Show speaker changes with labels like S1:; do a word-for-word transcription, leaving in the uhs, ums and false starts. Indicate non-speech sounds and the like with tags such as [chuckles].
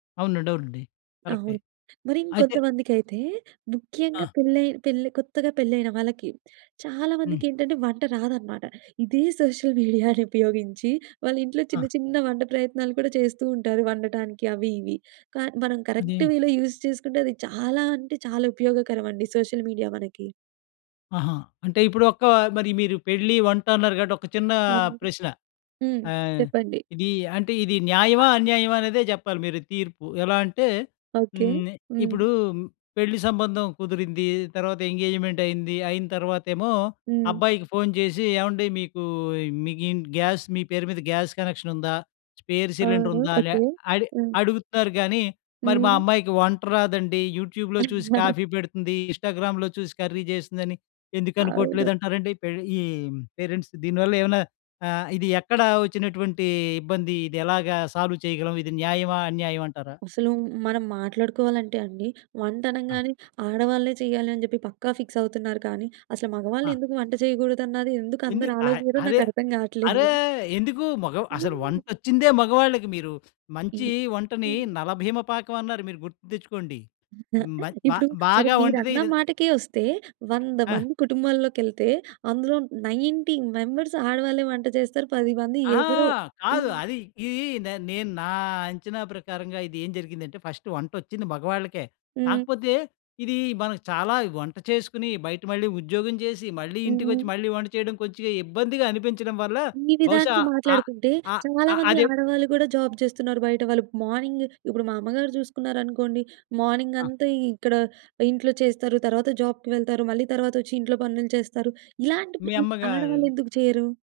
S1: అవునండి. అవునండి. కరెక్టే.
S2: అవును. మరి
S1: అయితే
S2: ఇంకొంతమందికైతే ముఖ్యంగా
S1: ఆ!
S2: పెళ్ళయినా పెళ్లి కొత్తగా పెళ్లైన వాళ్ళకి చాలా
S1: హ్మ్.
S2: మందికేంటంటే, వంట రాదనమాట. ఇదే సోషల్ మీడియాను [chuckles] ఉపయోగించి వాళ్ళ ఇంట్లో
S1: ఆ!
S2: చిన్న చిన్న వంట ప్రయత్నాలు కూడా చేస్తూ ఉంటారు వండటానికి అవి ఇవి. కాని మనం కరెక్ట్
S1: అదేన్
S2: వేలో యూజ్ చేసుకుంటే అది చాలా అంటే చాలా ఉపయోగకరమండి సోషల్ మీడియా మనకి.
S1: ఆహా! అంటే ఇప్పుడు ఒక్క మరి మీరు పెళ్లి, వంట అన్నారు కాబట్టి ఒక చిన్న
S2: అవును.
S1: ప్రశ్న.
S2: హ్మ్.
S1: ఆహ్,
S2: చెప్పండి.
S1: ఇది అంటే ఇది న్యాయమా?
S2: [unintelligible]
S1: అన్యాయమా? అనేదే చెప్పాలి మీరు తీర్పు. ఎలా అంటే
S2: ఓకే.
S1: హ్మ్. నే
S2: హ్మ్.
S1: ఇప్పుడు పెళ్లి సంబంధం కుదిరింది. తర్వాత ఎంగేజ్మెంట్ అయింది. అయిన తర్వాతేమో
S2: హ్మ్.
S1: అబ్బాయికి ఫోన్ చేసి, "ఏవండి మీకు మీకింటి గ్యాస్ మీ పేరు మీద గ్యాస్ కనెక్షన్ ఉందా? స్పేర్ సిలిండర్
S2: అవును.
S1: ఉందా? లె
S2: ఓకే.
S1: అడిగ్
S2: హ్మ్.
S1: అడుగుతారు గానీ మరి, మా
S2: హ్మ్.
S1: అమ్మాయికి వంట రాదండి యూట్యూబ్‌లో చూసి
S2: [chuckles]
S1: కాఫీ పెడుతుంది. ఇన్స్టాగ్రామ్‌లో చూసి కర్రీ చేస్తుందని ఎందుకు
S2: అవును.
S1: అనుకోవట్లేదంటారండి? పెర్ ఈ పేరెంట్స్ దీని వల్ల ఏమనా ఆహ్, ఇది ఎక్కడ వచ్చినటువంటి ఇబ్బంది. ఇది ఎలాగా సాల్వ్ చేయగలం ఇది న్యాయమా, అన్యాయం అంటారా?
S2: అసలు మనం మాట్లాడుకోవాలంటే అండి. వంట
S1: ఆ!
S2: అనంగానే ఆడవాళ్ళే చేయాలి అని చెప్పి పక్కా ఫిక్స్ అవుతున్నారు కానీ! అసలు మగవాళ్ళు
S1: ఆ!
S2: ఎందుకు వంట చేయకూడదన్నది ఎందుకు
S1: ఎందు
S2: అందరూ
S1: అ
S2: ఆలోచియరో
S1: అరే!
S2: నాకర్థం కాట్లేదు.
S1: అరే!
S2: [giggles]
S1: ఎందుకు మొగ అసలు
S2: హ్మ్.
S1: వంటొచ్చిందే మగవాళ్ళకి. మీరు మంచి
S2: హ్మ్.
S1: వంటని
S2: హ్మ్.
S1: 'నలభీమ పాకం' అన్నారు మీరు గుర్తు తెచ్చుకోండి. మంచ్
S2: [chuckles]
S1: బా
S2: ఇప్పుడు సరే
S1: బాగా
S2: మీరన్న
S1: వంటిదిదిల్
S2: మాటకే వస్తే వంద
S1: ఆ!
S2: మంది కుటుంబాల్లోకెళ్తే అందులో నైన్టీ మెంబర్స్ ఆడవాళ్లే వంట చేస్తారు. పది మంది
S1: అహా!
S2: ఎవరో
S1: కాదు.
S2: హ్మ్.
S1: అది ఇది నేన్ నేను నా అంచనా ప్రకారంగా ఇది ఏం జరిగిందంటే ఫస్ట్ వంటొచ్చింది మగవాళ్ళకే.
S2: హ్మ్.
S1: కాకపోతే ఇది మనకి చాలా వంట చేసుకుని బయట మళ్ళీ ఉద్యోగం చేసి, మళ్ళీ ఇంటికొచ్చి,
S2: హుహు.
S1: మళ్ళీ వంట చేయడం కొంచగా ఇబ్బందిగా అనిపించడం వల్ల
S2: ఈ
S1: బహుశా
S2: విధానికి
S1: ఆహ్,
S2: మాట్లాడుకుంటే
S1: ఆహ్, ఆహ్,
S2: చాలామంది
S1: అదే
S2: ఆడవాళ్ళు కూడా జాబ్ చేస్తున్నారు బయట వాళ్ళు. మార్నింగు ఇప్పుడు మా అమ్మగారు చూసుకున్నారనుకోండి
S1: ఆ!
S2: మార్నింగంతా ఇక్కడ ఇంట్లో చేస్తారు. తర్వాత జాబ్‌కి వెళ్తారు. మళ్ళీ తర్వాతొచ్చి ఇంట్లో పనులు చేస్తారు. ఇలాంటివి
S1: మీ
S2: ఈ
S1: అమ్మగారు
S2: ఆడవాళ్ళెందుకు చేయరు?